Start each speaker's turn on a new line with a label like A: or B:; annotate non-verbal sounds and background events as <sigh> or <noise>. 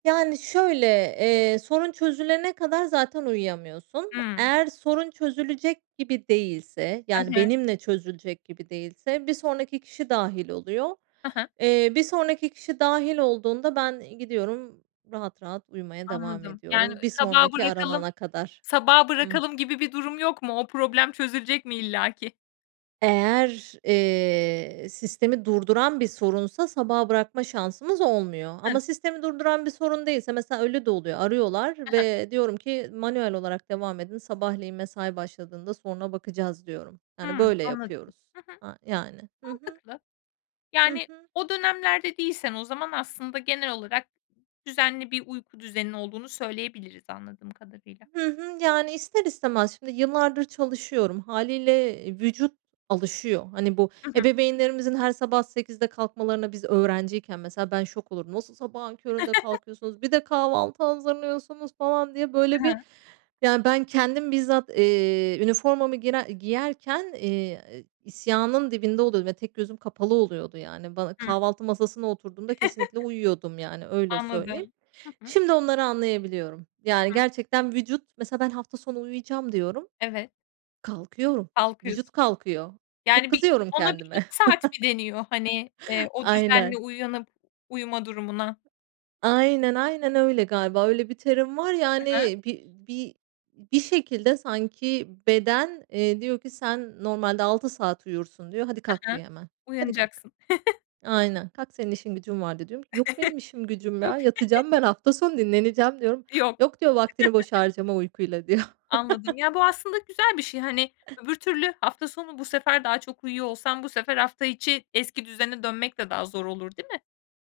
A: Yani, şöyle, eee, sorun çözülene kadar zaten uyuyamıyorsun.
B: Hımm.
A: Eğer sorun çözülecek gibi değilse, yani,
B: <unintelligible>
A: benimle çözülecek gibi değilse, bir sonraki kişi dâhil oluyor.
B: He he.
A: Eee, bir sonraki kişi dâhil olduğunda, ben gidiyorum rahat rahat uyumaya devam
B: Anladım, yani,
A: ediyorum. Bir
B: sabahı
A: sonraki
B: bırakalım,
A: aranana kadar.
B: sabahı
A: Hıı.
B: bırakalım gibi bir durum yok mu? O problem çözülecek mi illaki?
A: Eğer, eee, sistemi durduran bir sorunsa, sabaha bırakma şansımız olmuyor. Ama
B: <unintelligible>
A: sistemi durduran bir sorun değilse, mesela öyle de oluyor. Arıyorlar
B: He he.
A: ve diyorum ki, "Manuel olarak devam edin sabahleyin mesai başladığında, soruna bakacağız" diyorum. Yani,
B: Hımm,
A: böyle
B: anladım.
A: yapıyoruz.
B: Hı hı.
A: Aaa, yani, hı hı.
B: Mantıklı.
A: Hı
B: Yani,
A: hı.
B: o dönemlerde değilsen o zaman aslında genel olarak düzenli bir uyku düzenin olduğunu söyleyebiliriz, anladığım kadarıyla.
A: Hı hı. Yani, ister istemez, şimdi yıllardır çalışıyorum hâliyle, eee, vücut alışıyor. Hani, bu
B: Hı hı.
A: ebeveynlerimizin her sabah 08.00'de kalkmalarına. Biz öğrenciyken mesela, ben şok olurdum. O sa sabahın köründe
B: <chuckles>
A: kalkıyorsunuz, bir de kahvaltı hazırlıyorsunuz, falan diye,
B: He
A: böyle bir,
B: he.
A: yani, ben kendim bizzat, eee, üniformamı girer giyerken, eee, isyanın dibinde oluyordum ve tek gözüm kapalı oluyordu. Yani, bana
B: Hımm.
A: kahvaltı masasına oturduğumda kesinlikle uyuyordum, yani,
B: <chuckles>
A: öyle söyleyeyim.
B: Anladım. Hı hı.
A: Şimdi onları anlayabiliyorum. Yani,
B: <unintelligible>
A: gerçekten vücut Mesela ben hafta sonu uyuyacağım diyorum,
B: Evet.
A: kalkıyorum.
B: Kalkıyorsun.
A: Vücut kalkıyor. Çok
B: Yani, bir
A: kızıyorum
B: ona bir 2
A: kendime.
B: saat mi deniyor, hani, eee,
A: <chuckles>
B: o düzenli
A: Aynen.
B: uyanıp uyuma durumuna?
A: Aynen, aynen öyle galiba, öyle bir terim var,
B: Hı hı.
A: yani, bir bir bir şekilde sanki beden, eee, diyor ki sen normalde 6 saat uyursun diyor, hadi
B: Hı
A: kalk
B: hı.
A: diyor hemen, hadi kalk.
B: Uyanacaksın. <chuckles>
A: Aynen, kalk senin işin gücün var, diyorum ki, yok benim
B: <chuckles>
A: işim gücüm ya,
B: <unintelligible>
A: yatacağım
B: <chuckles>
A: ben, hafta sonu dinleneceğim, diyorum.
B: Yok.
A: Yok diyor, vaktini boşa
B: <chuckles>
A: harcama uykuyla, diyor.
B: Anladım, ya, bu
A: <chuckles>
B: aslında güzel bir şey, hani, öbür türlü hafta sonu bu sefer daha çok uyuyor olsan, bu sefer hafta içi eski düzene dönmek de daha zor olur, değil mi?